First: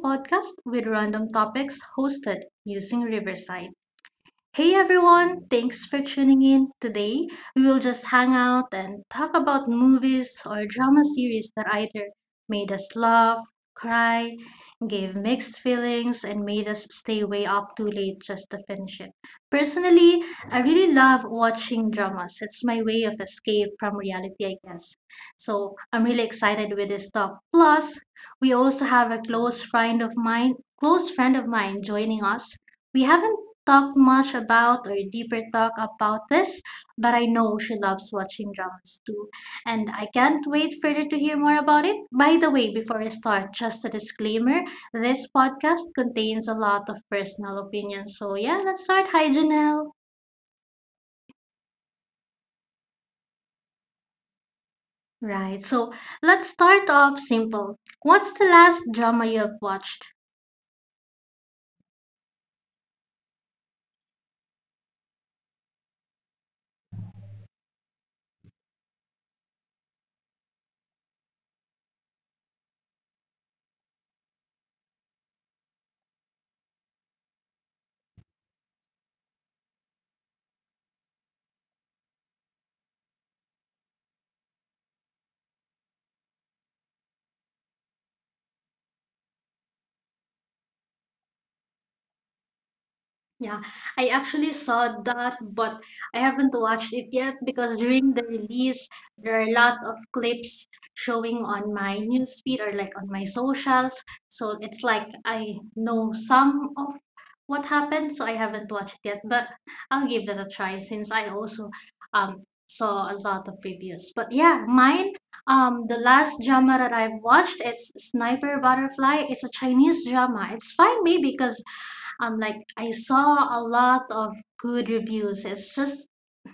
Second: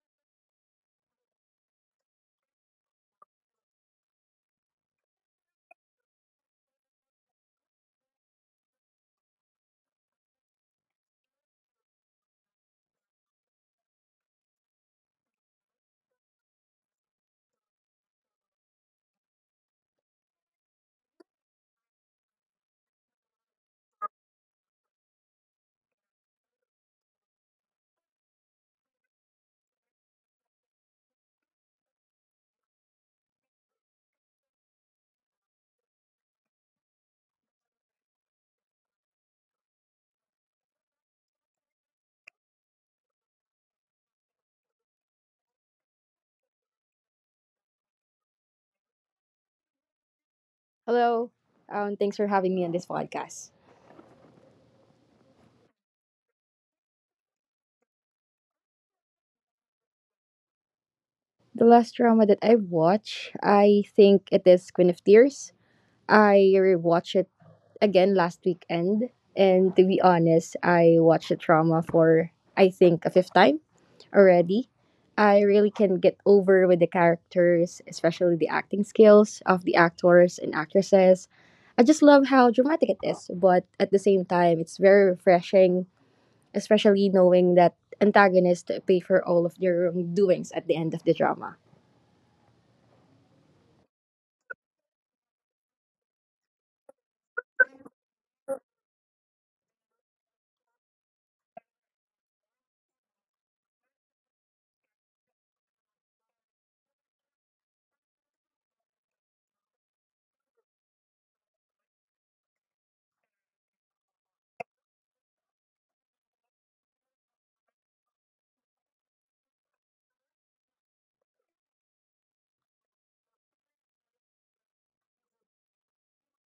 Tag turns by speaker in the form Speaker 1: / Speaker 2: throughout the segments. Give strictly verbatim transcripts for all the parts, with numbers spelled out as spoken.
Speaker 1: podcast with random topics hosted using Riverside. Hey everyone, thanks for tuning in. Today, we will just hang out and talk about movies or drama series that either made us laugh, cry, gave mixed feelings, and made us stay way up too late just to finish it. Personally, I really love watching dramas. It's my way of escape from reality, I guess. So, I'm really excited with this talk. Plus, we also have a close friend of mine, close friend of mine joining us. We haven't talk much about or deeper talk about this, but I know she loves watching dramas too. And I can't wait further to hear more about it. By the way, before I start, just a disclaimer, this podcast contains a lot of personal opinions. So, yeah, let's start. Hi, Janelle.
Speaker 2: Hello, um, thanks for having me on this podcast.
Speaker 1: Right, so let's start off simple. What's the last drama you have watched?
Speaker 2: The last drama that I've watched, I think it is Queen of Tears. I rewatched it again last weekend, and to be honest, I watched the drama for I think a fifth time already. I really can get over with the characters, especially the acting skills of the actors and actresses. I just love how dramatic it is, but at the same time, it's very refreshing especially knowing that antagonists pay for all of their wrongdoings at the end of the drama.
Speaker 1: Yeah, I actually saw that, but I haven't watched it yet because during the release, there are a lot of clips showing on my newsfeed or like on my socials. So it's like I know some of what happened, so I haven't watched it yet, but I'll give that a try since I also um saw a lot of reviews. But yeah, mine, um, the last drama that I've watched, it's Sniper Butterfly. It's a Chinese drama. It's fine maybe because um like I saw a lot of good reviews. It's just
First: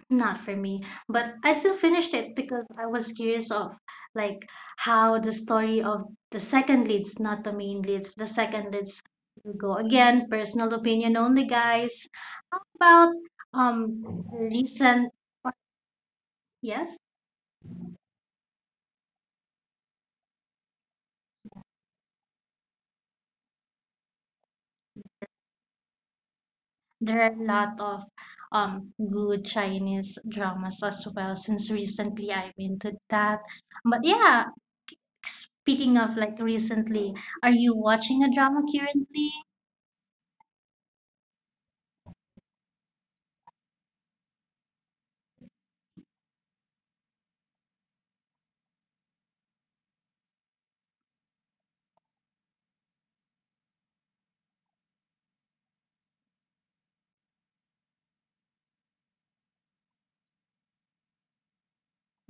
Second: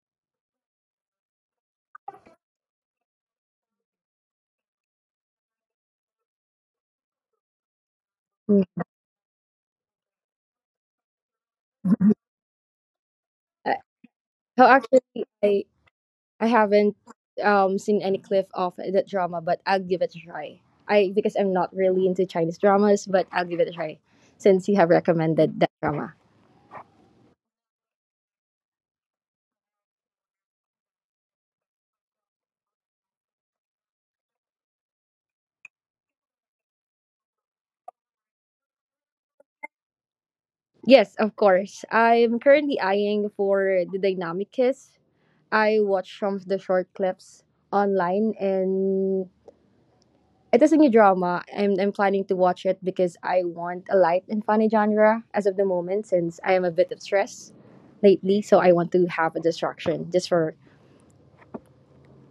Speaker 1: not for me, but I still finished it because I was curious of like how the story of the second leads, not the main leads, the second
Speaker 2: Mm.
Speaker 1: leads will go. Again, personal opinion only, guys.
Speaker 2: Uh,
Speaker 1: How about um
Speaker 2: so actually,
Speaker 1: recent?
Speaker 2: I I
Speaker 1: Yes,
Speaker 2: haven't um seen any clip of that drama, but I'll give it a try. I because I'm not really into Chinese dramas, but I'll give it a try since you have recommended that drama.
Speaker 1: there are a lot of um good Chinese dramas as well. Since recently I'm into that, but yeah, speaking of like recently, are you watching a drama currently?
Speaker 2: Yes, of course. I'm currently eyeing for the Dynamic Kiss. I watch from the short clips online and it is a new drama, and I'm planning to watch it because I want a light and funny genre as of the moment since I am a bit of stress lately, so I want to have a distraction just for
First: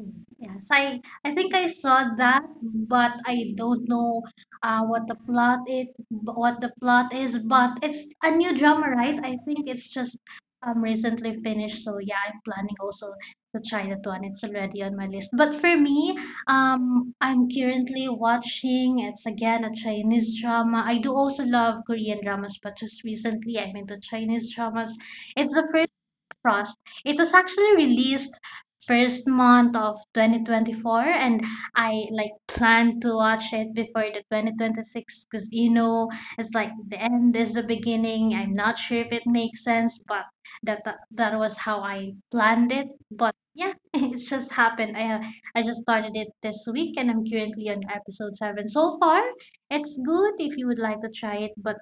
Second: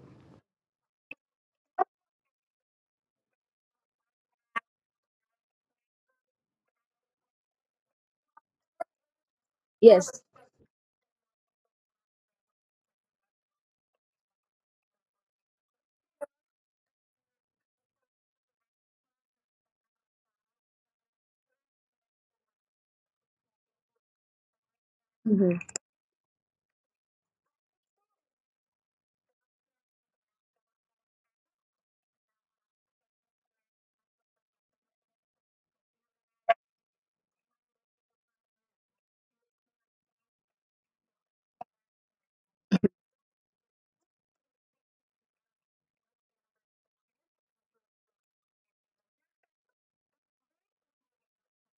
Speaker 1: Mm, yes, I I think I saw that, but I don't know uh what the plot it what the plot is, but it's a new drama, right? I think it's just
Speaker 2: yes.
Speaker 1: um recently finished, so yeah, I'm planning also to try that one. It's already on my list. But for me, um I'm currently watching, it's again a Chinese drama. I do also love Korean dramas, but just recently I'm into Chinese dramas. It's
Speaker 2: hmm
Speaker 1: the first Trust. It was actually released first month of twenty twenty-four, and I like planned to watch it before the twenty twenty-six because you know it's like the end is the beginning. I'm not sure if it makes sense, but that that, that was how I planned it. But yeah, it just happened. I uh, I just started it this week and I'm currently on episode seven so far. It's good if you would like to try it, but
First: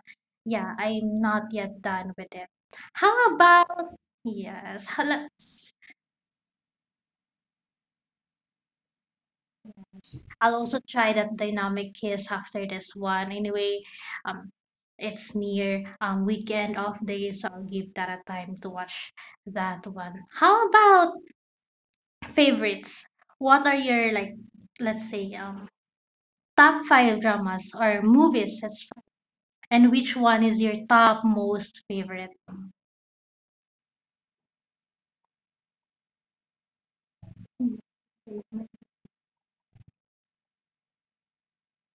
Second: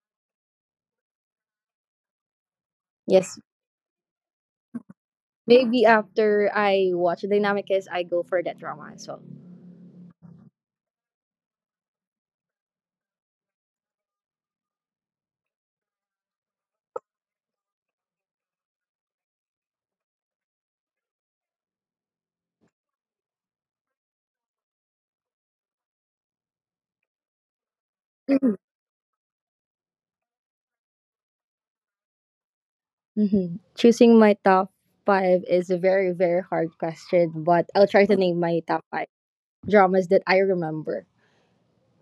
Speaker 1: yeah, I'm not yet done with it. How
Speaker 2: yes.
Speaker 1: about, yes, let's,
Speaker 2: Maybe after I watch Dynamicus, I go for that drama as well.
Speaker 1: I'll also try that dynamic kiss after this one. Anyway, um, it's near um weekend off day, so I'll give that a time to watch that one. How about favorites? What are your, like, let's say um top five dramas or movies? That's fi- and which one is your top most favorite?
Speaker 2: hmm Choosing my top five is a very very hard question, but I'll
Speaker 1: Mm,
Speaker 2: try to name my top five dramas that I remember.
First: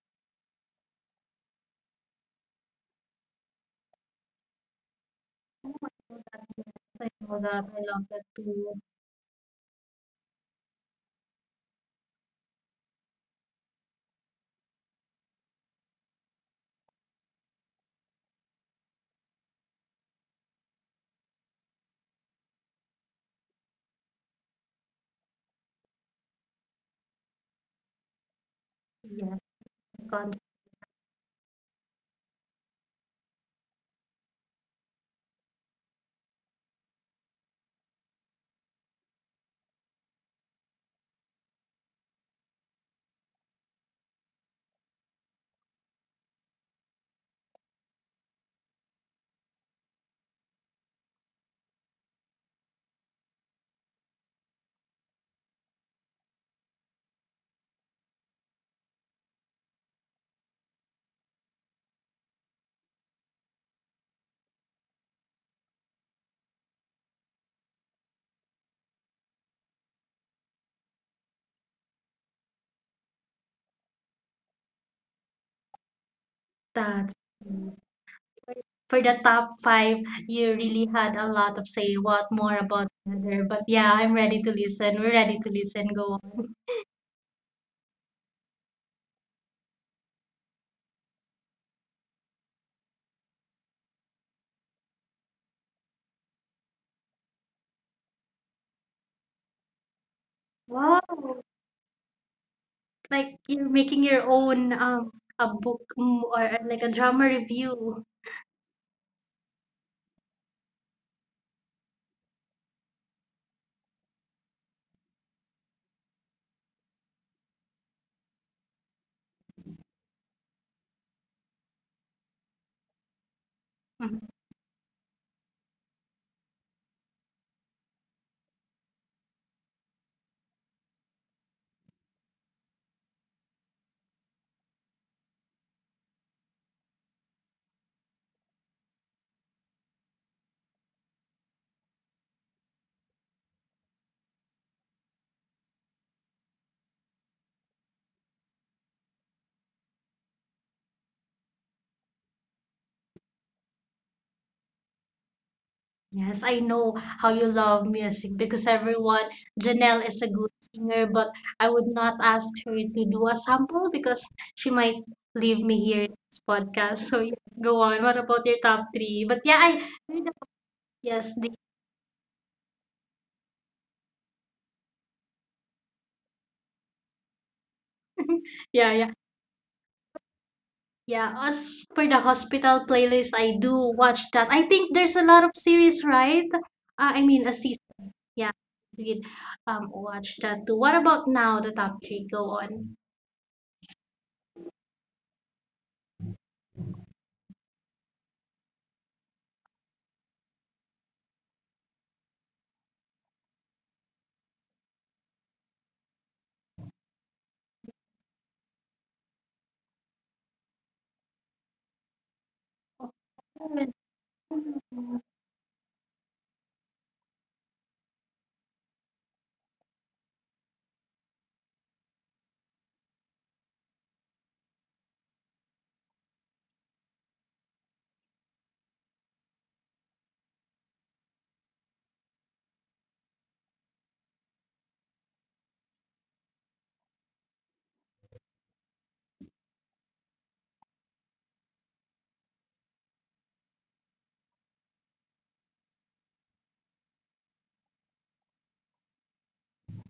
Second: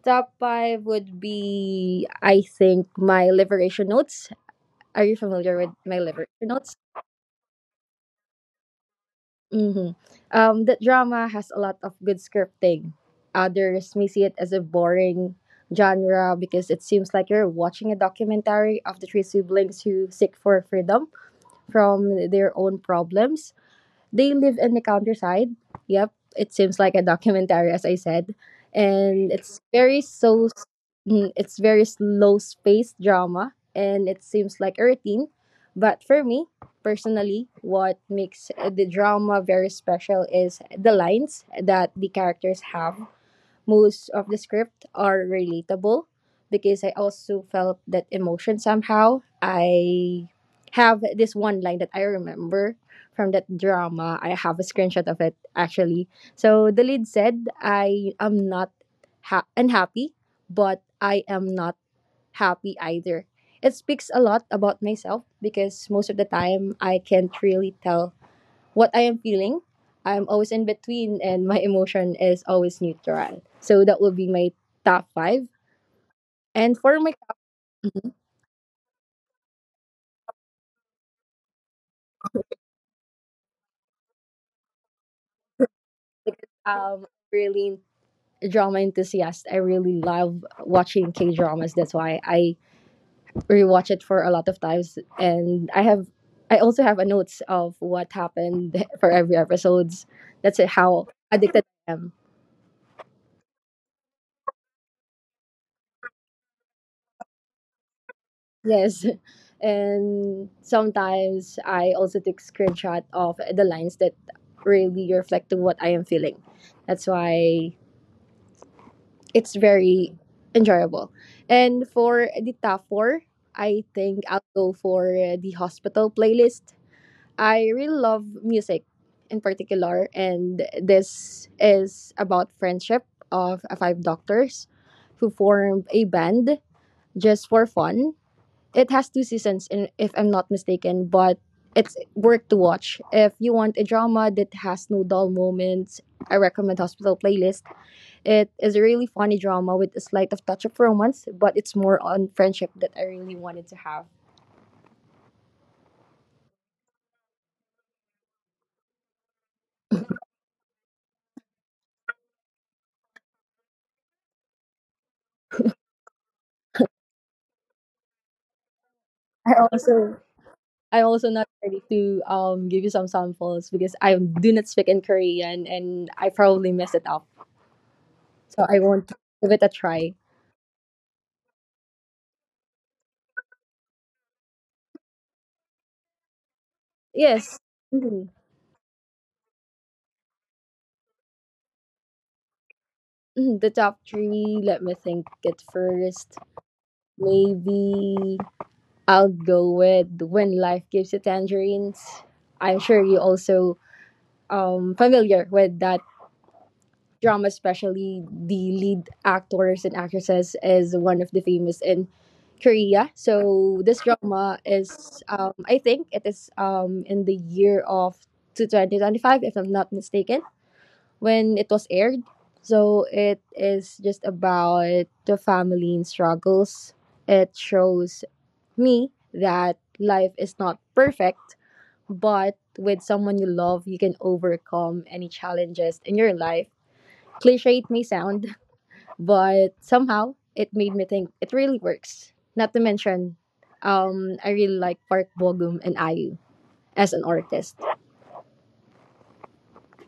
Speaker 2: Top five would be, I think, my Liberation Notes. Are you familiar with My literature Notes?
Speaker 1: I know that, I love that too.
Speaker 2: Mm-hmm. Um, that drama has a lot of good scripting. Others may see it as a boring genre because it seems like you're watching a documentary of the three siblings who seek for freedom from their own problems. They live in the countryside. Yep, it seems like a documentary, as I said, and
Speaker 1: Yes,
Speaker 2: it's very
Speaker 1: I got
Speaker 2: so. mm, It's very slow space drama, and it seems like a routine. But for me personally, what makes the drama very special is the lines that the characters have. Most of the script are relatable because I also felt that emotion somehow. I have this one line that I remember from that drama. I have a screenshot of it actually. So the lead said, "I am not ha- unhappy, but I am not happy either." It speaks a lot about myself because most of the time I can't really tell what I am feeling. I'm always in between and my emotion is always neutral. So that will be my top five. And for
Speaker 1: that.
Speaker 2: my
Speaker 1: For the top five, you really had a lot of say. What more about another? But yeah, I'm ready to listen. We're ready to listen. Go
Speaker 2: topic,
Speaker 1: on.
Speaker 2: um really drama enthusiast. I really love watching K dramas. That's why I rewatch it for a lot of times and I have I also have a notes of what happened for every episodes. That's how
Speaker 1: Wow.
Speaker 2: addicted I am.
Speaker 1: Like you're making your own um a book, mm, or uh, like a drama review.
Speaker 2: Yes. And sometimes I also take screenshot of the lines that really reflect to what I am feeling. That's why it's very enjoyable. And for the top four, I
Speaker 1: Mhm.
Speaker 2: think I'll go for the hospital playlist. I really love music in particular, and this is about friendship of five doctors who formed a band just for fun. It has two seasons, in- if I'm not mistaken, but it's worth to watch. If you want a drama that has no dull moments, I recommend Hospital Playlist. It is a really funny drama with a slight of touch of romance, but it's more on friendship that I really wanted to have.
Speaker 1: Yes, I know how you love music because, everyone, Janelle is a good singer, but I would not ask her to do a sample because she might leave me here in this podcast. So yes, go on. What about your top three? But
Speaker 2: I
Speaker 1: yeah, I
Speaker 2: also
Speaker 1: heard of-
Speaker 2: I'm also
Speaker 1: yes,
Speaker 2: not ready to um give you some samples because I do not speak in Korean and I probably mess it up. So I
Speaker 1: yeah, yeah.
Speaker 2: won't give it a try.
Speaker 1: Yeah, as for the hospital playlist, I do watch that. I think there's a lot of series, right? Uh, I mean, a
Speaker 2: Yes.
Speaker 1: season.
Speaker 2: Mhm.
Speaker 1: Yeah, we did um watch that too. What about now, the top three? Go on.
Speaker 2: Mhm, The top three, let me think it first. Maybe I'll go with When Life Gives You Tangerines. I'm sure you also um familiar with that drama, especially the lead actors and actresses is one of the famous in Korea. So this drama is um I think it is um in the year of twenty twenty-five if I'm not mistaken when it was aired. So it is just about the family and struggles. It shows me that life is not perfect, but with someone you love, you can overcome any challenges in your life. Cliche it may sound, but somehow it made me think it really works. Not to mention, um, I really like Park Bogum and I U as an artist.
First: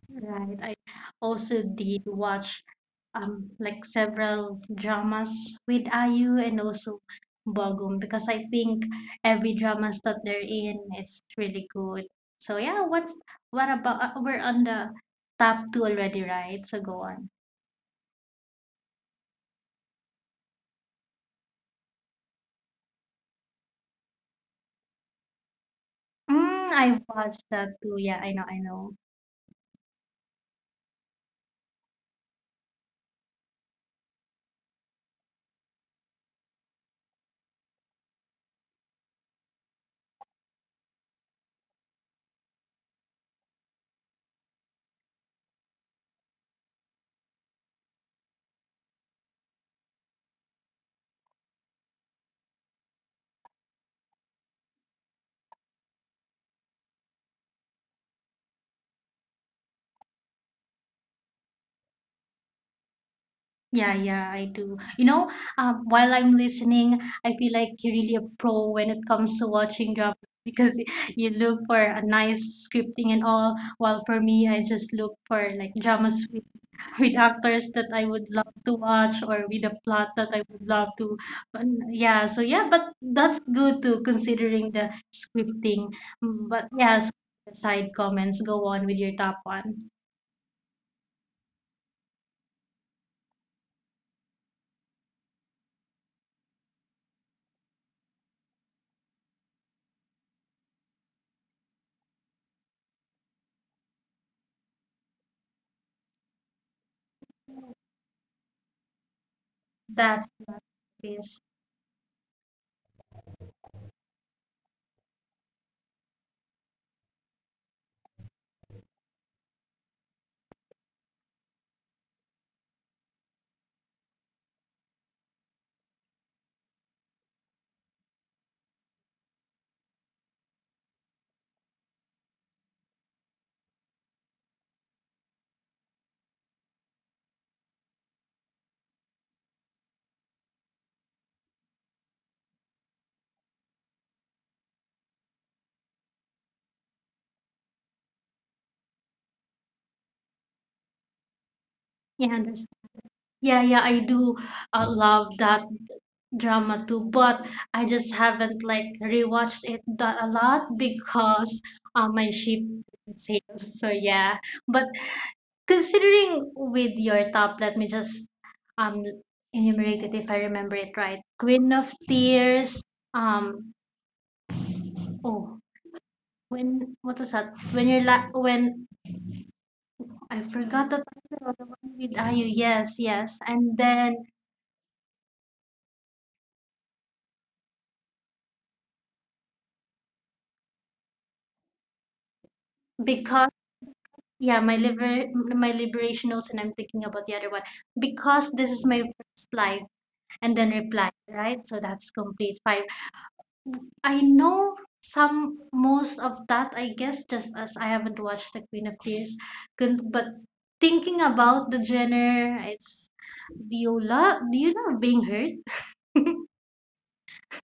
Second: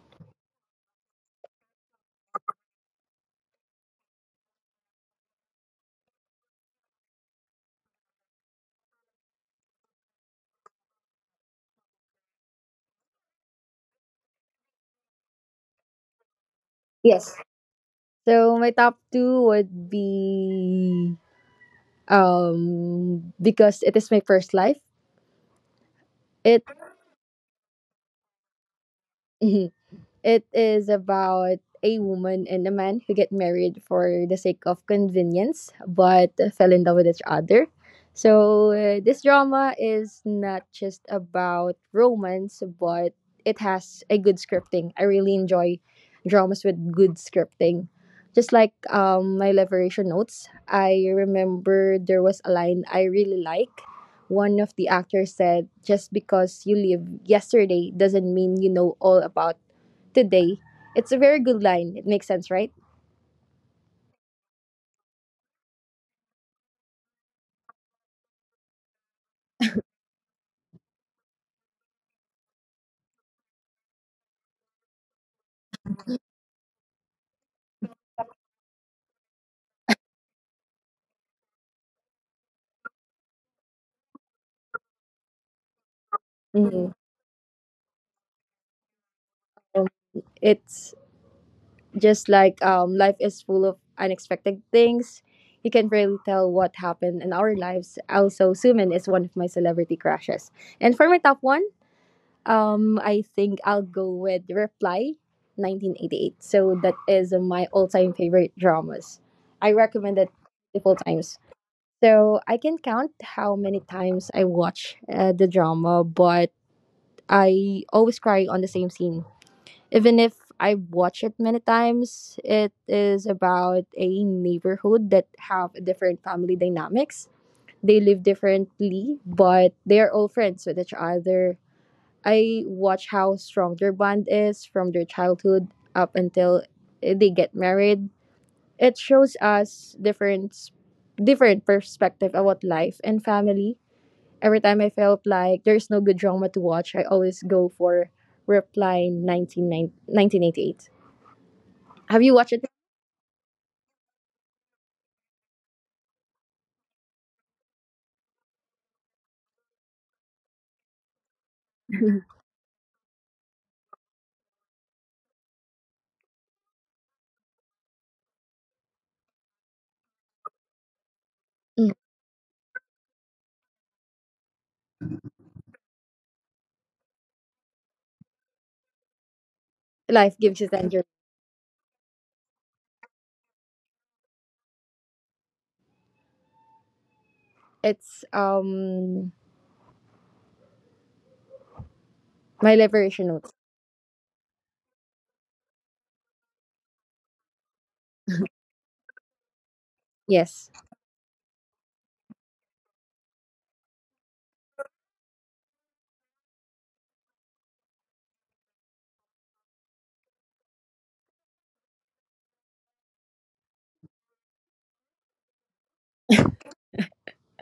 Speaker 1: Right. I also did watch um like several dramas with I U and also Bogum because I think every dramas that they're in is really good. So yeah, what's, what about uh, we're on the top two already, right? So go on.
Speaker 2: Yes. So my top two would be um because it is my first life. It
Speaker 1: Mm, I've watched that too. Yeah, I know, I know.
Speaker 2: It is about a woman and a man who get married for the sake of convenience but fell in love with each other. So, uh, this drama is not just about romance, but it has a good scripting. I really enjoy dramas with good scripting. Just like um, my liberation notes, I remember there was a line I really like. One of the actors said, "Just because you live yesterday doesn't mean you know all about today." It's a very good line. It makes sense, right?
Speaker 1: Yeah, yeah, I do. You know, uh, while I'm listening, I feel like you're really a pro when it comes to watching drama because y- you look for a nice scripting and all, while for me, I just look for like dramas with, with actors that I would love to watch or with a plot that I would love to. But yeah, so yeah, but that's good too, considering the scripting. Mm, but
Speaker 2: Mhm.
Speaker 1: yeah, so, side comments, go on with your top one.
Speaker 2: Um, It's just like um, life is full of unexpected things. You can't really tell what happened in our lives. Also, Suman is one of my celebrity crushes. And for my top one, um, I think I'll go with Reply nineteen eighty-eight. So that is my all-time favorite dramas. I recommend
Speaker 1: That's
Speaker 2: it
Speaker 1: what
Speaker 2: multiple
Speaker 1: it
Speaker 2: times.
Speaker 1: is.
Speaker 2: So I can count how many times I watch uh, the drama, but I always cry on the same scene. Even if I watch it many times, it is about a neighborhood that have different family dynamics. They live differently, but they are all friends with each other. I watch how strong their bond is from their childhood up until they get married. It shows us different different perspective about life and family. Every time I felt like there's no good drama to watch, I always go for Reply Nineteen Nineteen Eighty Eight. Have you
Speaker 1: Yeah,
Speaker 2: watched it?
Speaker 1: understand. Yeah, yeah, I do uh, love that drama too, but I just haven't like rewatched it that a lot because uh, my ship sales. So yeah, but considering with your top, let me just um enumerate it if I remember it right. Queen of
Speaker 2: Mm.
Speaker 1: Tears. Um. Oh, when what was that? When you're la when I
Speaker 2: Life Gives You
Speaker 1: forgot the
Speaker 2: Tangerine.
Speaker 1: title of the one with Ayu. Yes, yes, and then,
Speaker 2: It's um my liberation
Speaker 1: because,
Speaker 2: notes.
Speaker 1: yeah, my liber my liberation notes, and I'm thinking about the other one. Because this is my first life, and then
Speaker 2: Yes.
Speaker 1: reply, right? So that's complete five. I know some most of that, I guess, just as I haven't watched The Queen of Tears, Kun- but thinking about the genre, it's, do you love do you love being hurt?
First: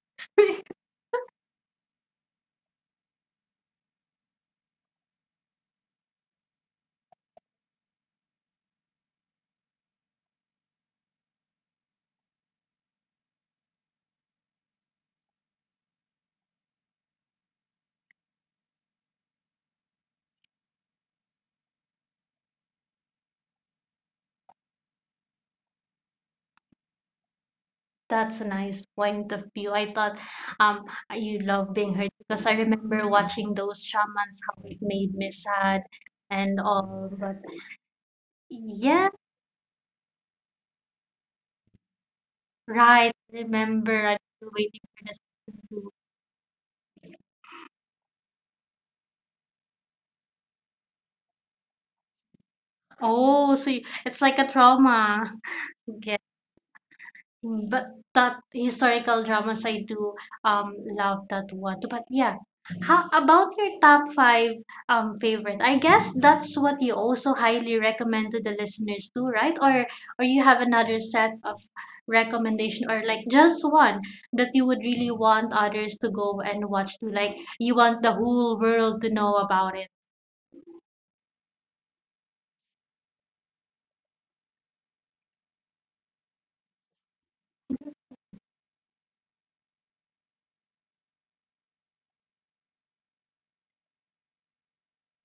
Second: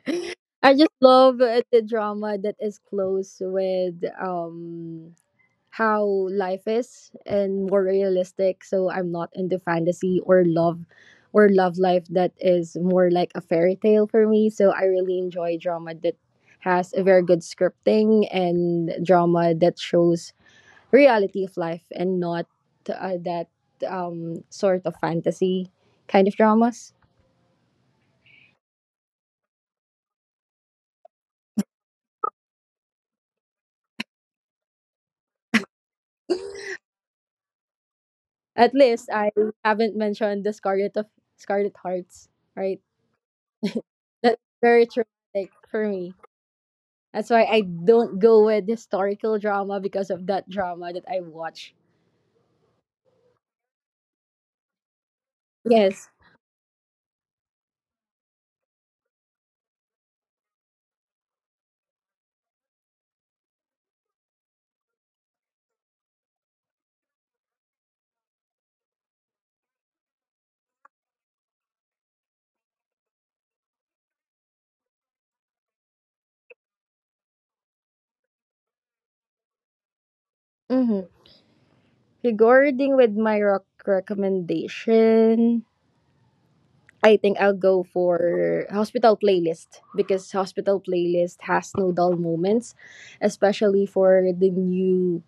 Speaker 2: I just love uh, the drama that is close with um how life is and more realistic. So I'm not into fantasy or love or love life that is more like a fairy tale for me. So I really enjoy drama that has a very good scripting and drama that shows reality of life and not uh, that um, sort of fantasy kind of dramas.
Speaker 1: That's a nice point of view. I thought um you love being hurt because I remember watching those shamans, how it made me sad and all. But
Speaker 2: At least
Speaker 1: yeah,
Speaker 2: I haven't mentioned the Scarlet of Scarlet Hearts, right?
Speaker 1: right. Remember, I'm
Speaker 2: That's
Speaker 1: still waiting
Speaker 2: very
Speaker 1: for this.
Speaker 2: traumatic for
Speaker 1: To-
Speaker 2: me. That's why I don't go with historical drama because of that drama that I watch.
Speaker 1: Oh, so you, it's like a trauma.
Speaker 2: Yes.
Speaker 1: Mm. But that historical dramas, I do, um, love that one. But yeah, how about your top five, um, favorite? I guess that's what you also highly recommend to the listeners too, right? Or or you have another set of recommendation or like just one that you would really want others to go and watch too, like you want the whole world to know about it.
Speaker 2: Mm-hmm. Regarding with my rock recommendation, I think I'll go for hospital playlist because hospital playlist has no dull moments, especially for the new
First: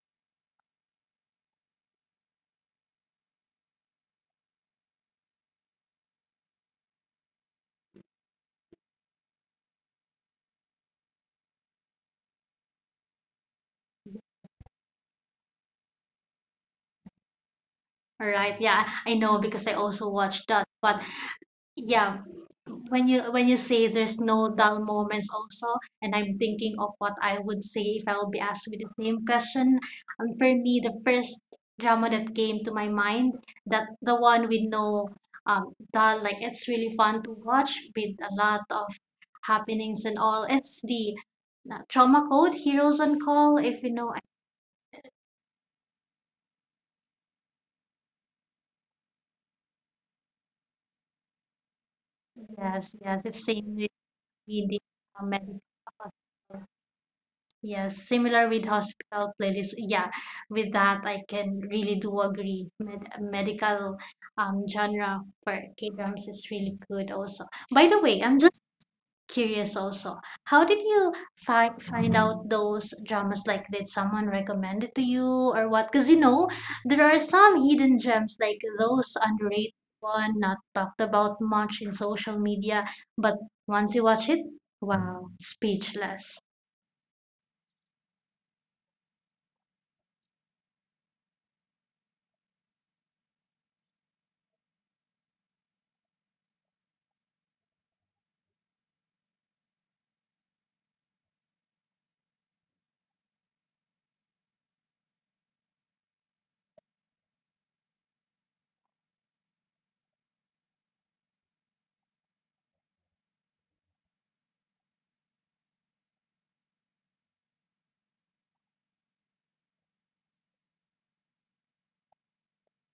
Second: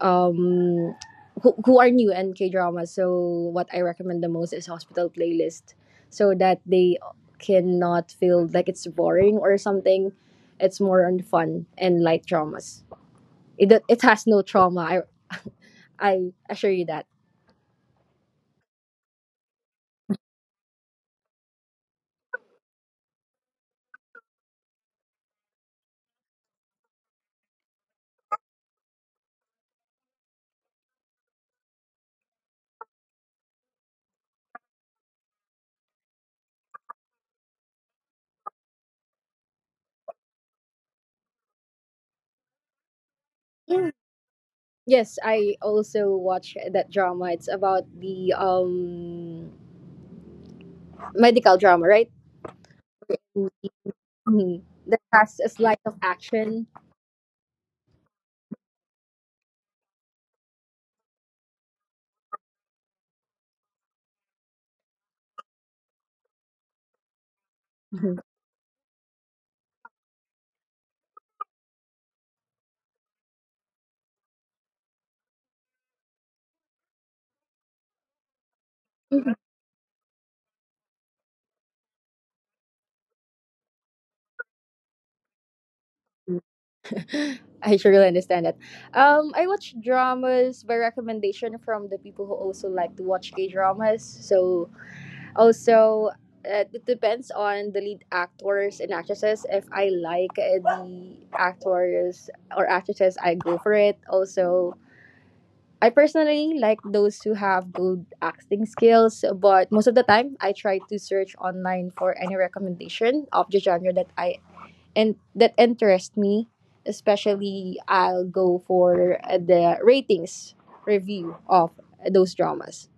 Speaker 2: um who, who are new in K drama. So what I recommend the most is hospital playlist so that they cannot feel like it's boring or something. It's more on fun and light dramas. It do- it has no trauma. I I assure you
Speaker 1: All right. Yeah, I know because I also watched that. But yeah. When you when you say there's no dull moments also, and I'm thinking of what I would say if I will
Speaker 2: that.
Speaker 1: be asked with the same question. Um, for me, the first drama that came to my mind, that the one with no um dull, like it's really fun to watch with a lot of happenings and all. It's the uh, Trauma Code Heroes on Call, if you know. I-
Speaker 2: Yes, I also watch that drama. It's about the um medical drama, right?
Speaker 1: yes, yes, it's same with
Speaker 2: Mhm.
Speaker 1: the
Speaker 2: That
Speaker 1: uh,
Speaker 2: has a
Speaker 1: medical.
Speaker 2: slice of
Speaker 1: uh,
Speaker 2: action.
Speaker 1: Yes, similar with hospital playlist. Yeah, with that, I can really do agree. Med medical um genre for K-dramas is really good also. By the
Speaker 2: Mhm.
Speaker 1: way, I'm just curious also. How did you find find out those dramas? Like, did someone recommend it to you or what? Because you know, there are some hidden gems like those underrated one, not talked about much in social media, but once you watch it, wow, speechless.
Speaker 2: I sure will understand that. Um, I watch dramas by recommendation from the people who also like to watch K dramas. So also, uh, it depends on the lead actors and actresses. If I like uh, the actors or actresses, I go for it. Also, I personally like those who have good acting skills, but most of the time I try to search online for any recommendation of the genre that I and that interests me. Especially, I'll go for uh, the ratings review of those dramas.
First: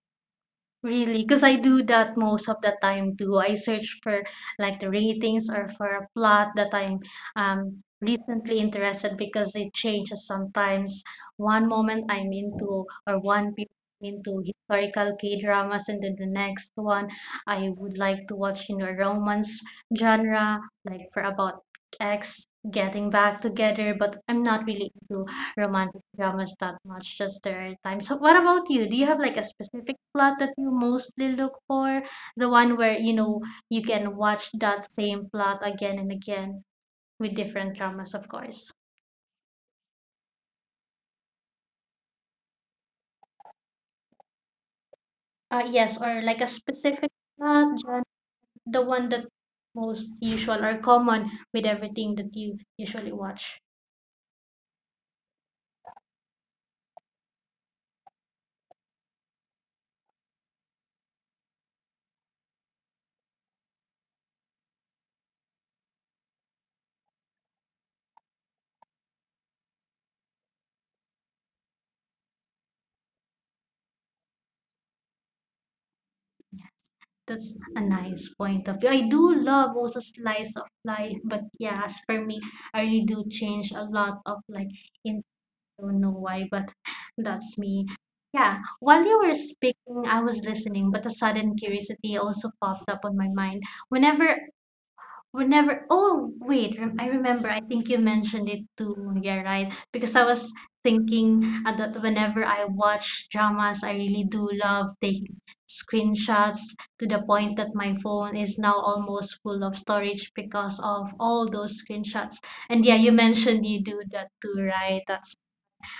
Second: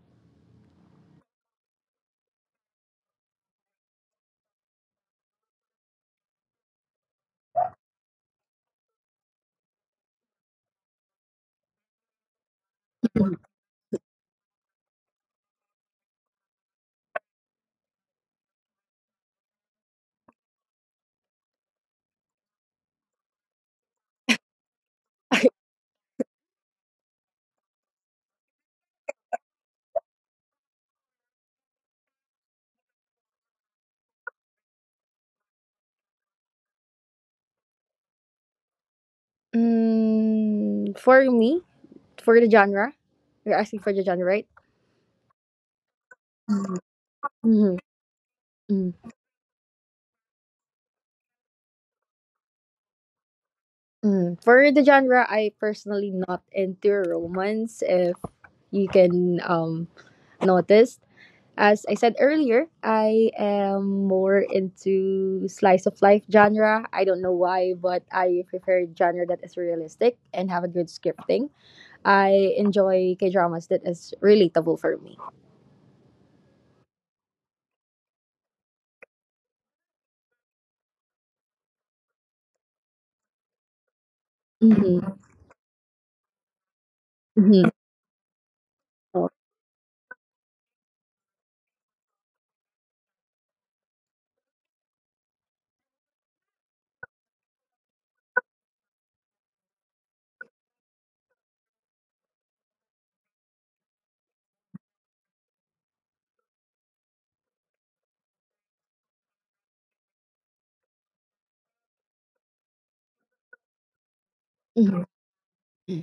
Speaker 1: Really, cause I do that most of the time too. I search for, like, the ratings or for a plot that I'm, um, recently interested because it changes sometimes. One moment I'm into or one period into historical K-dramas, and then the next one I would like to watch, in know, romance genre, like, for about ex getting back together, but I'm not really into romantic dramas that much, just the right time. So what about you? Do you have like a specific plot that you mostly look for? The one where, you know, you can watch that same plot again and again with different dramas, of course.
Speaker 2: Mm, for me, for the genre, you're asking for the genre, right?
Speaker 1: Uh yes, or like a specific plot,
Speaker 2: Mm-hmm.
Speaker 1: gen- the
Speaker 2: Mm.
Speaker 1: one that most usual or common with everything that you usually watch.
Speaker 2: Mm. For the genre, I personally not into romance. If you can um notice, as I said earlier, I am more into slice of life genre. I don't know why, but I prefer genre that is realistic and have a good scripting. I enjoy K dramas that is relatable for me.
Speaker 1: That's a nice point of view. I do love also slice of life, but yeah, as for me, I really do change a lot of like
Speaker 2: Mm-hmm.
Speaker 1: in, don't know why, but that's
Speaker 2: Mm-hmm.
Speaker 1: me. Yeah, while you were speaking, I was listening, but a sudden curiosity also popped up on my mind. Whenever, whenever, oh, wait, rem- I remember, I think you mentioned it too. Yeah, right. Because I was thinking uh, that whenever I watch dramas, I really do love taking screenshots to the point that my phone is now almost full of storage because of all those screenshots. And yeah, you mentioned you do that too,
Speaker 2: Mm-hmm.
Speaker 1: right? That's,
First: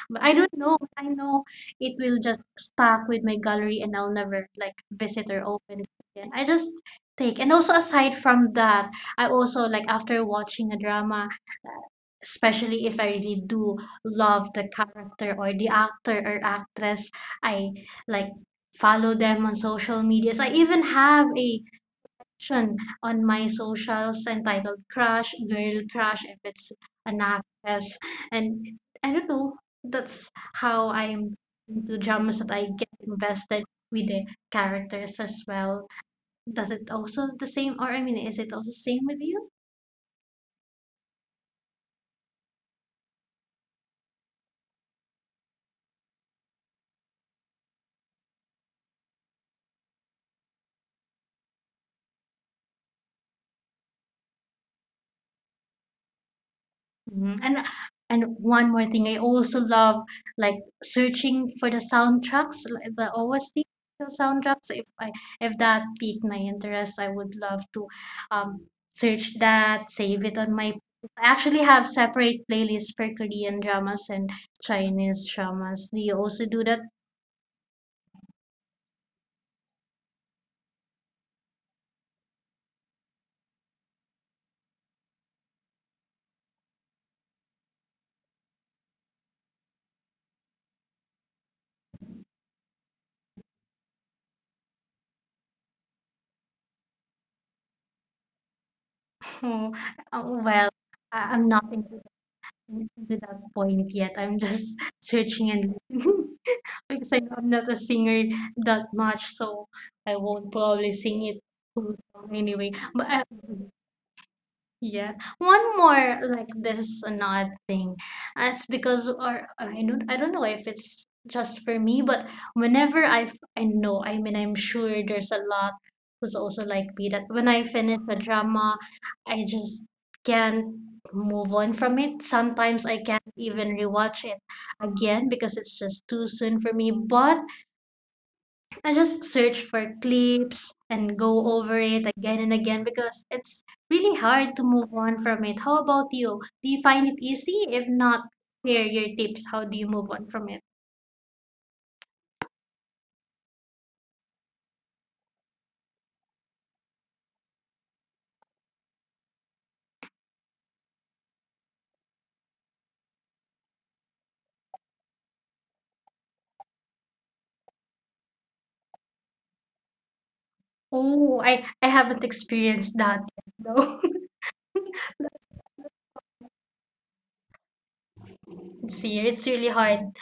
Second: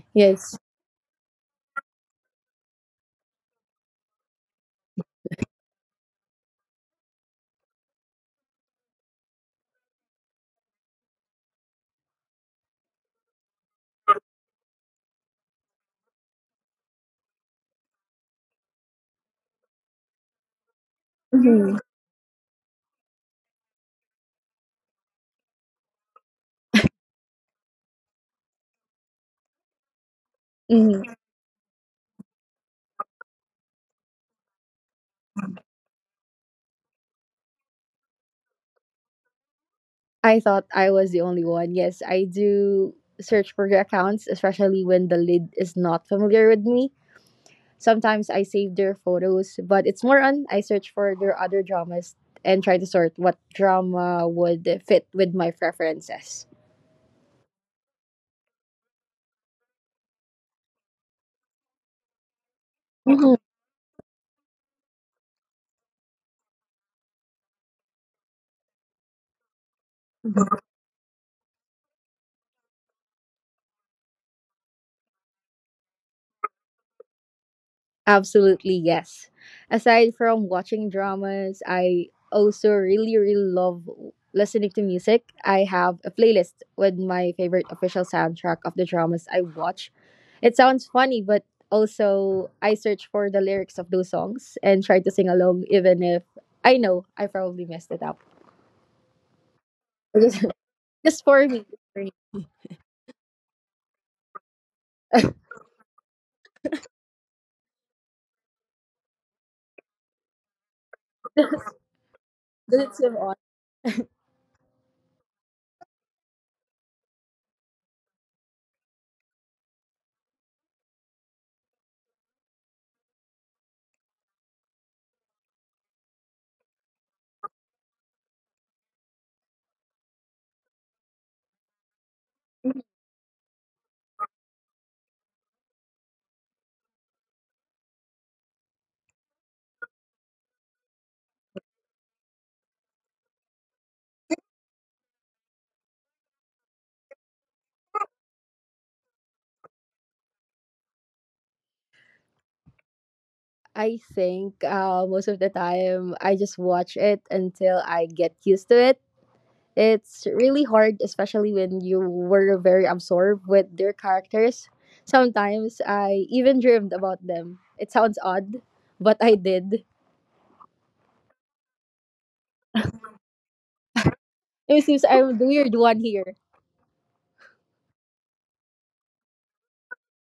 Speaker 1: but I don't
Speaker 2: Yes.
Speaker 1: know. I know it will just stuck with my gallery and I'll never like visit or open it again. I just take, and also aside from that, I also like after watching a drama, uh, especially if I really do love the character or the actor or actress, I like follow them on social medias. I even have a
Speaker 2: Mm-hmm.
Speaker 1: action on my socials entitled Crush, Girl Crush, if it's an actress. And I don't know, that's how
Speaker 2: Mm-hmm.
Speaker 1: I'm into dramas that I get invested with the characters as well. Does it also the same, or I mean, is it also same with you?
Speaker 2: I thought I was the only one. Yes, I do search for your accounts, especially when the lid is not familiar with me. Sometimes I save their photos, but it's more on I search for their other dramas and try to sort what drama would fit with my preferences.
Speaker 1: Mhm, and and one more thing, I also love, like, searching for the soundtracks, like the
Speaker 2: Mhm.
Speaker 1: O S T soundtracks. If I if that piqued my interest, I would love to, um, search that, save it on my I actually have separate playlists for Korean dramas and Chinese dramas. Do you also do that?
Speaker 2: Absolutely, yes. Aside from watching dramas, I also really, really love listening to music. I have a playlist with my favorite official soundtrack of the dramas I watch. It sounds funny, but also I search for the lyrics of those songs and try to sing along, even if I know I probably messed it up.
Speaker 1: Oh, oh,
Speaker 2: Just,
Speaker 1: well, I
Speaker 2: just
Speaker 1: I'm
Speaker 2: for me.
Speaker 1: not
Speaker 2: Just
Speaker 1: into
Speaker 2: for me.
Speaker 1: that into that point yet. I'm just searching and because I know I'm not a singer that much, so I won't probably sing it full song anyway.
Speaker 2: Does it
Speaker 1: But
Speaker 2: seem
Speaker 1: uh,
Speaker 2: odd?
Speaker 1: mhm, yes, one more like this is another thing. Uh, It's because, or I don't I don't know if it's just for me, but whenever I f- I know, I mean, I'm sure there's a lot who's also like me, that when I finish a drama, I just can't move on from it. Sometimes I can't even rewatch it again because it's just too soon for me. But I just search for clips and go over it again and again because it's really hard to move on from it. How about you? Do you find it easy? If not, share your tips. How do you move on from it?
Speaker 2: I think uh, most of the time I just watch it until I get used to it. It's really hard, especially when you were very absorbed with their characters. Sometimes I even dreamed about them. It sounds odd, but I did.
Speaker 1: Oh, I, I haven't experienced that yet, though.
Speaker 2: It seems I'm the weird one here.
Speaker 1: See, it's really hard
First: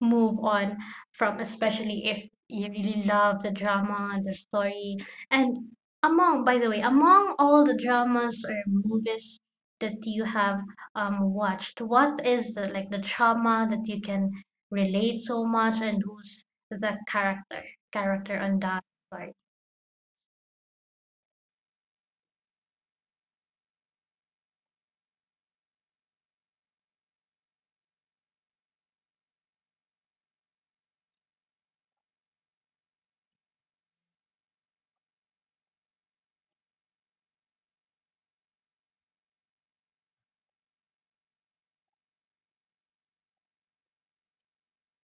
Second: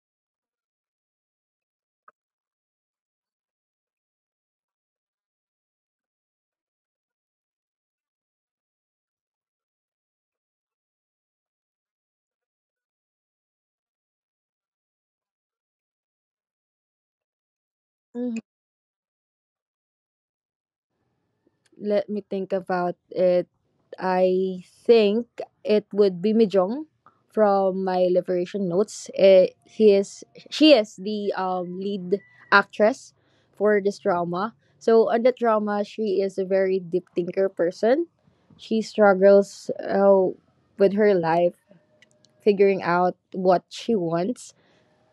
Speaker 1: move on from, especially if you really love the drama and the story. And among, by the way, among all the dramas or movies that you have um, watched, what is the, like the drama that you can relate so much, and who's the character
Speaker 2: Mm-hmm.
Speaker 1: character on that story?
Speaker 2: Let me think about it. I think it would be Mijong from My Liberation Notes. Eh, he is She is the um lead actress for this drama. So on the drama, she is a very deep thinker person. She struggles uh, with her life, figuring out what she wants.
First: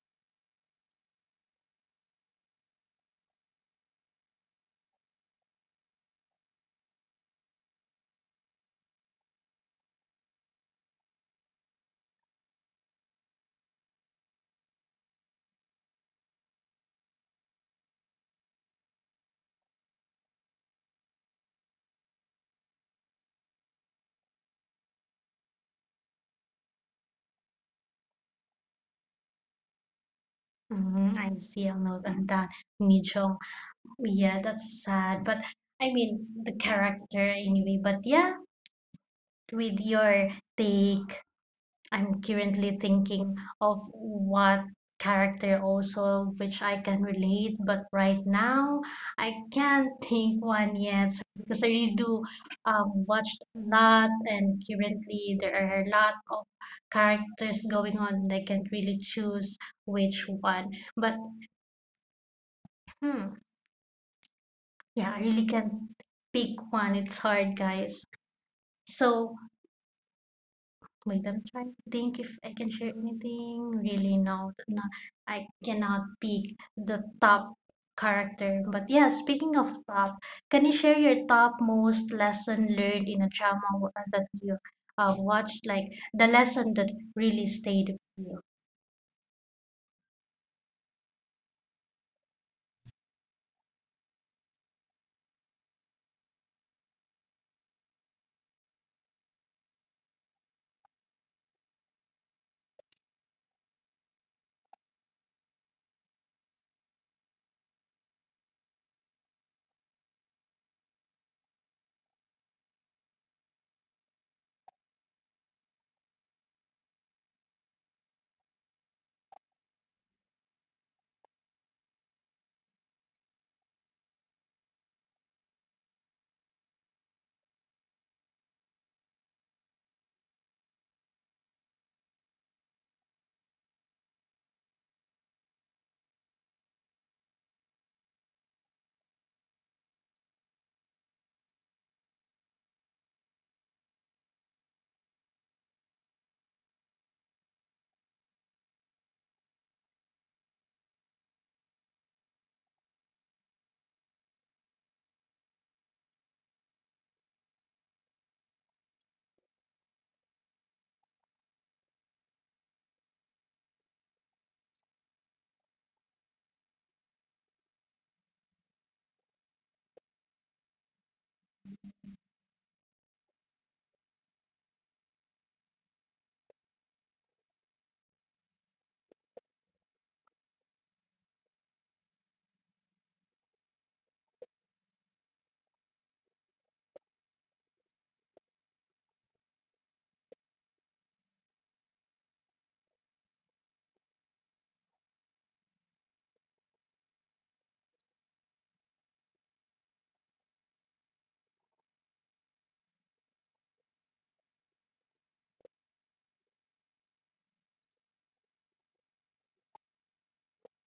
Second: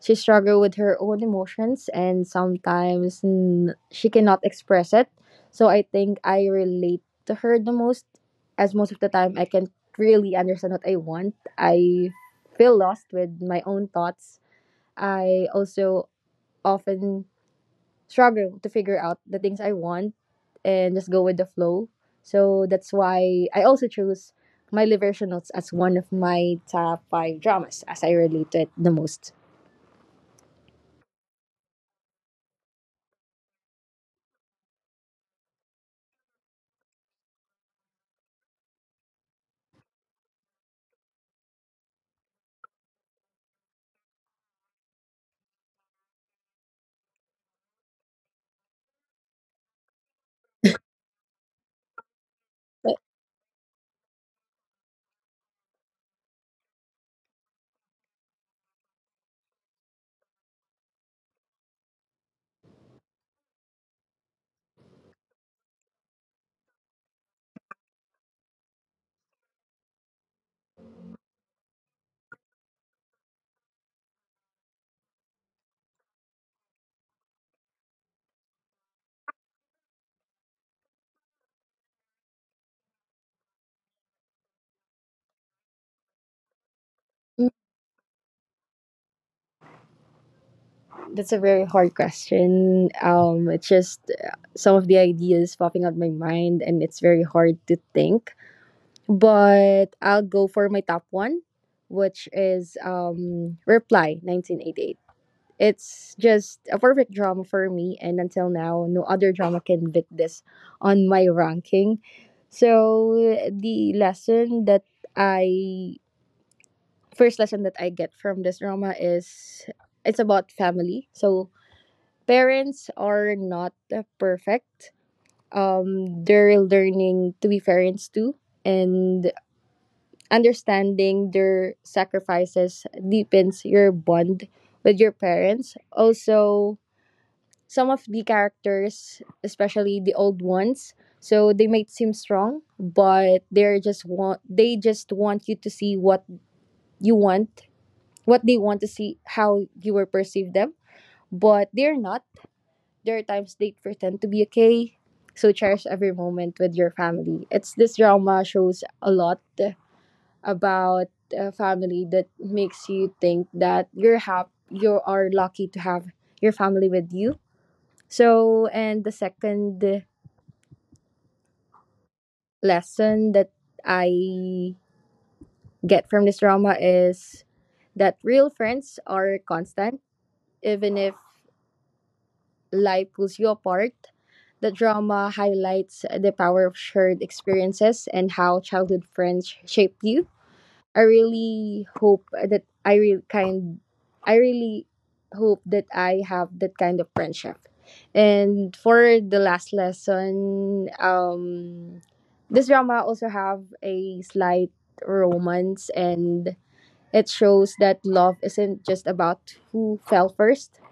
Speaker 2: She struggles with her own emotions, and sometimes n- she cannot express it. So I think I relate to her the most, as most of the time I can't really understand what I want. I feel lost with my own thoughts. I also often struggle to figure out the things I want, and just go with the flow. So that's why I also choose My Liberation Notes as one of my top five dramas, as I relate to it the most.
Speaker 1: Hmm, I see. I'll note on that. Mi Jong. Yeah, that's sad, but I mean the character anyway. But yeah, with your take, I'm currently thinking of what character also which I can relate, but right now I can't think one yet so- because I really do
Speaker 2: But
Speaker 1: um, watch a lot, and currently there are a lot of characters going on, and I can't really choose which one, but hmm, yeah, I really can't pick one. It's hard, guys. So wait, I'm trying to think if I can share anything. Really, no, no, I cannot pick the top character. But yeah, speaking of top, can you share your top most lesson learned in a drama w- uh, that you uh, watched? Like the lesson that really stayed with you.
Speaker 2: That's a very hard question. Um, it's just uh, some of the ideas popping out my mind, and it's very hard to think. But I'll go for my top one, which is um, Reply nineteen eighty-eight. It's just a perfect drama for me, and until now, no other drama can beat this on my ranking. So, the lesson that I first lesson that I get from this drama is it's about family. So, parents are not uh, perfect. Um, they're learning to be parents too, and understanding their sacrifices deepens your bond with your parents. Also, some of the characters, especially the old ones, so they might seem strong, but they're just want they just want you to see what you want, what they want to see, how you will perceive them. But they're not There are times they pretend to be okay, so cherish every moment with your family. It's This drama shows a lot about uh, family that makes you think that you're happy, you are lucky to have your family with you. So, and the second lesson that I get from this drama is that real friends are constant, even if life pulls you apart. The drama highlights the power of shared experiences and how childhood friends shaped you. I really hope that I really kind I really hope that I have that kind of friendship. And for the last lesson, um this drama also have a slight romance, and it shows that love isn't just about who fell first.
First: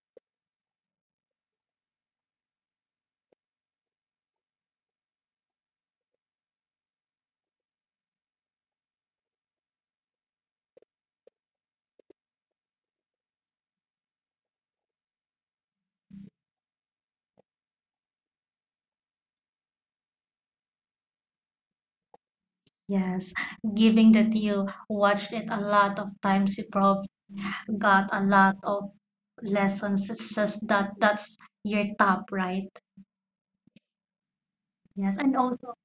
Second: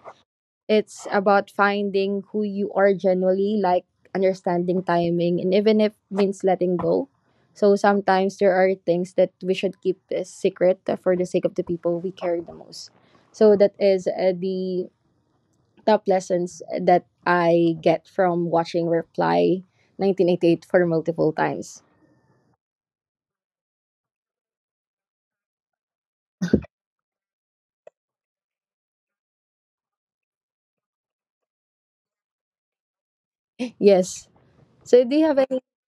Speaker 2: It's about finding who you are genuinely, like understanding timing, and even if means letting go. So sometimes there are things that we should keep a secret for the sake of the people we care the most. So that is uh, the top lessons that I get from watching Reply nineteen eighty-eight for multiple times.
Speaker 1: Yes, giving that you watched it a lot of times, you probably got a lot of lessons. It's just that that's your top, right?
Speaker 2: Yes. So do
Speaker 1: Yes,
Speaker 2: you
Speaker 1: and
Speaker 2: have any?
Speaker 1: also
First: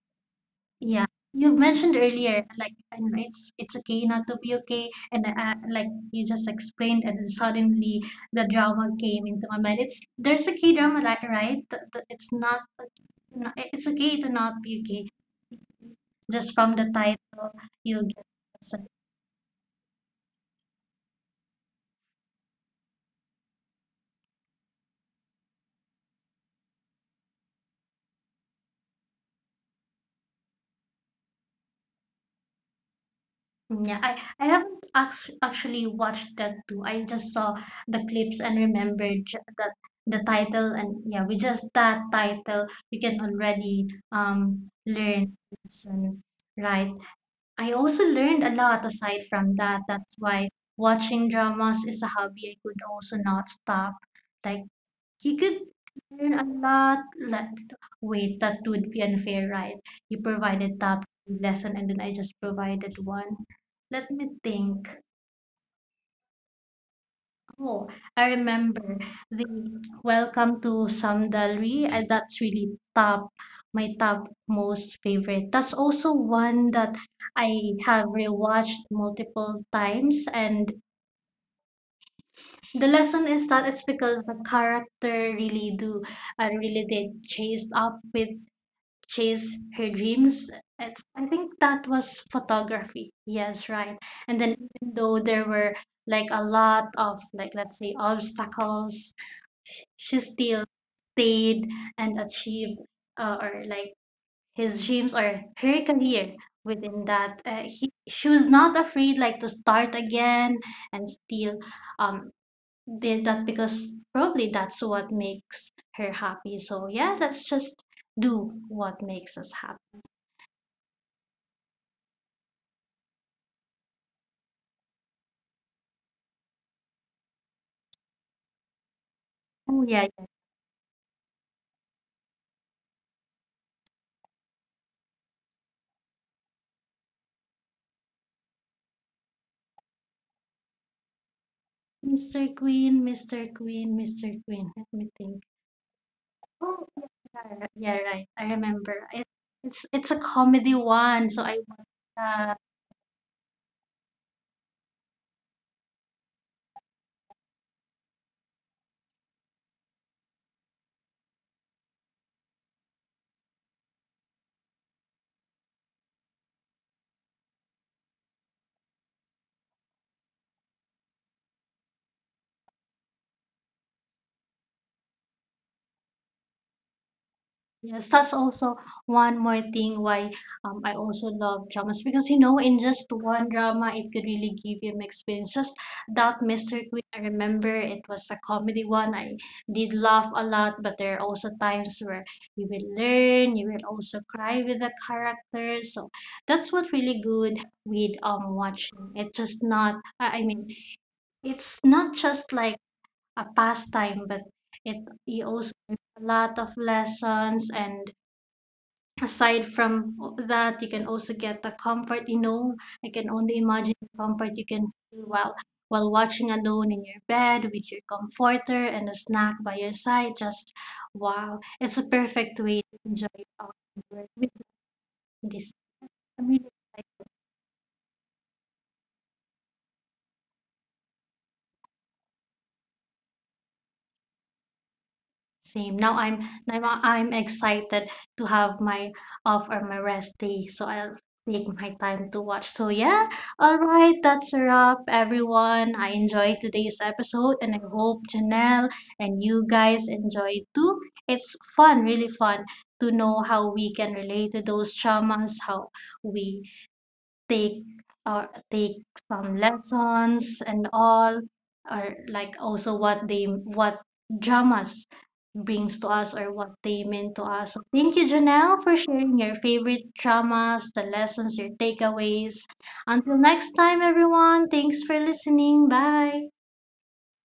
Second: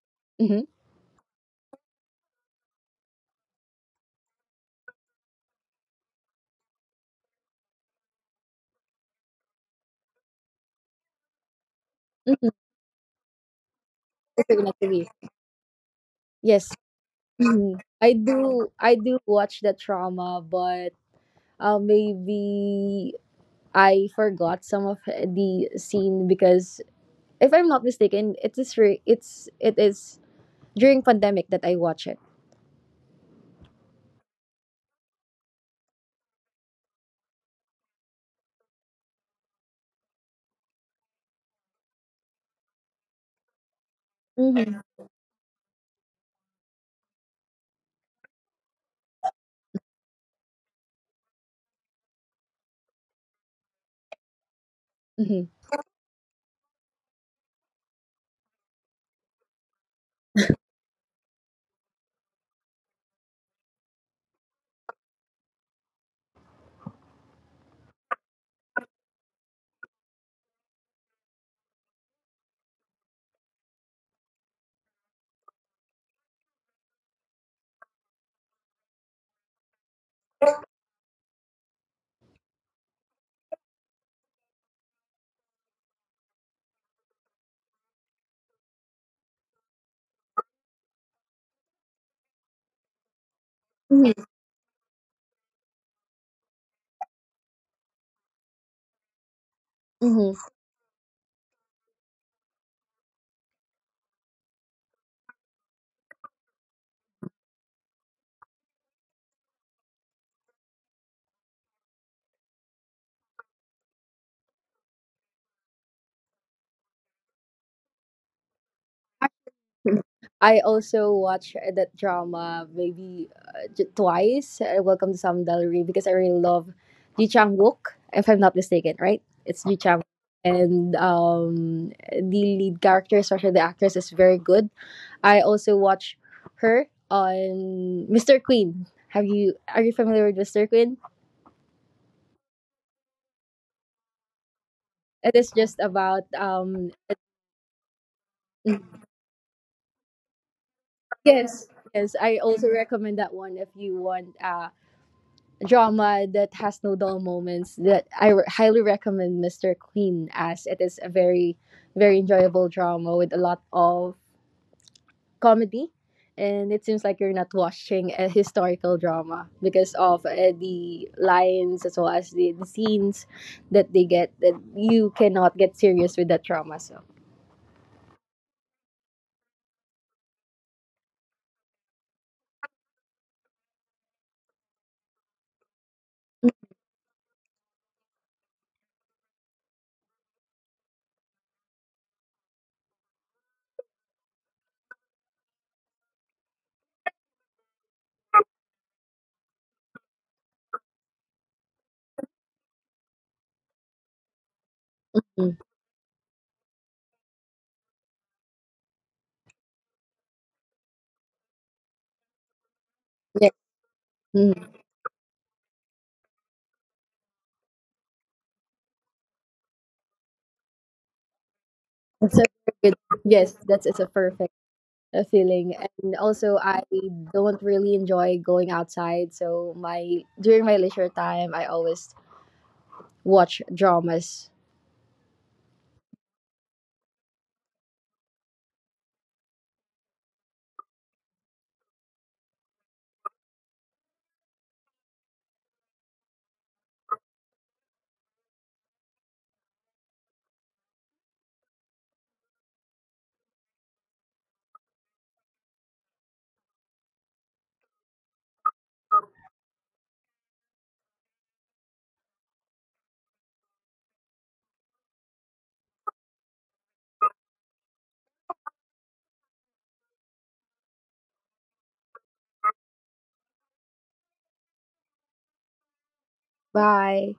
Speaker 2: Mhm.
Speaker 1: yeah, you mentioned earlier, like, and it's it's okay not to be okay, and uh, like you just explained, and then suddenly the drama came into my mind. It's there's a K drama, like, right? The, the, it's
Speaker 2: Mhm.
Speaker 1: not, no- it's okay to not
Speaker 2: It's
Speaker 1: be okay.
Speaker 2: a
Speaker 1: Just
Speaker 2: Yes.
Speaker 1: from the title,
Speaker 2: Mhm.
Speaker 1: you'll
Speaker 2: I
Speaker 1: get.
Speaker 2: do.
Speaker 1: So,
Speaker 2: I do watch the trauma, but uh, maybe I forgot some of the scene because if I'm not mistaken, it is re- it's it is during pandemic that I watch it.
Speaker 1: mm, yeah, I, I haven't act- actually watched that too. I just saw the clips and remembered ju- the the title, and yeah, with just that title, you can already
Speaker 2: Mm-hmm.
Speaker 1: um learn lesson, right? I also learned a lot aside from that. That's why watching dramas is a hobby I could also not stop. Like
Speaker 2: Hmm.
Speaker 1: he could learn a lot. Let, wait, that would be unfair, right? You provided top lesson and then I just provided one. Let me think. Oh, I remember the Welcome to Samdalri. Uh, that's really top, my top most favorite. That's also one that I have rewatched multiple times, and the lesson is that it's because the character really do uh, really did chase up with chase her dreams. It's, I think that was photography. Yes, right. And then even though there were like a lot of like, let's say, obstacles, sh- she
Speaker 2: Mm-hmm.
Speaker 1: still stayed and achieved uh, or like his dreams or her career within that. Uh, he, she was not afraid like to start again and still um did that because probably that's what makes her happy. So yeah, let's just do what makes us happy.
Speaker 2: I also watch that drama maybe uh, j- twice. Uh, Welcome to Some Delray, because I really love Ji Chang Wook, if I'm not mistaken, right? It's Ji
Speaker 1: Oh,
Speaker 2: Chang,
Speaker 1: yeah, yeah.
Speaker 2: and um, the lead character, especially the actress, is very good. I also watch her on mister Queen. Have you are you familiar with mister Queen?
Speaker 1: mister Queen, mister Queen, mister Queen. Let me
Speaker 2: It
Speaker 1: think.
Speaker 2: is just about
Speaker 1: Oh,
Speaker 2: um
Speaker 1: yeah, yeah, right. I remember. It, it's it's a comedy one, so I
Speaker 2: yes.
Speaker 1: watched
Speaker 2: Yes. I also recommend that one if you want uh, a drama that has no dull moments. That I re- highly recommend mister Queen, as it is a very very enjoyable drama with a lot of comedy, and it seems like you're not watching a historical drama because of uh, the lines, as well as the, the scenes that they get. That you cannot get serious with that drama. So
Speaker 1: yes, that's also one more thing why, um, I also love dramas because, you know, in just one drama, it could really give you an experience. Just that mister Queen, I remember it was a comedy one. I did laugh a lot, but there are also times where you will learn, you will also cry with the characters. So that's what really good with um watching. It's just not, I I mean, it's not just like a pastime, but it you
Speaker 2: mm,
Speaker 1: also a lot of lessons, and aside from that, you can also get the comfort. You know, I can
Speaker 2: yeah,
Speaker 1: only imagine the comfort you
Speaker 2: mm,
Speaker 1: can feel while while watching alone in your bed with your comforter and a snack by your side. Just wow, it's a
Speaker 2: that's a
Speaker 1: perfect way to
Speaker 2: very good.
Speaker 1: enjoy your
Speaker 2: Yes, that's it's a
Speaker 1: outdoor with
Speaker 2: perfect uh,
Speaker 1: this.
Speaker 2: feeling. And
Speaker 1: I'm really
Speaker 2: also, I don't really enjoy going outside. So my during my leisure time, I always watch dramas.
Speaker 1: same. Now I'm now I'm excited to have my off or my rest day, so I'll take my time to watch. So yeah, all right, that's a wrap, everyone. I enjoyed today's episode, and I hope Janelle and you guys enjoyed too. It's fun, really fun, to know how we can relate to those traumas, how we take or take some lessons and all, or like also what they what dramas brings to us or what they mean to us. So thank you, Janelle, for sharing your favorite dramas, the lessons, your takeaways. Until next time, everyone, thanks for listening. Bye.
Speaker 2: Bye.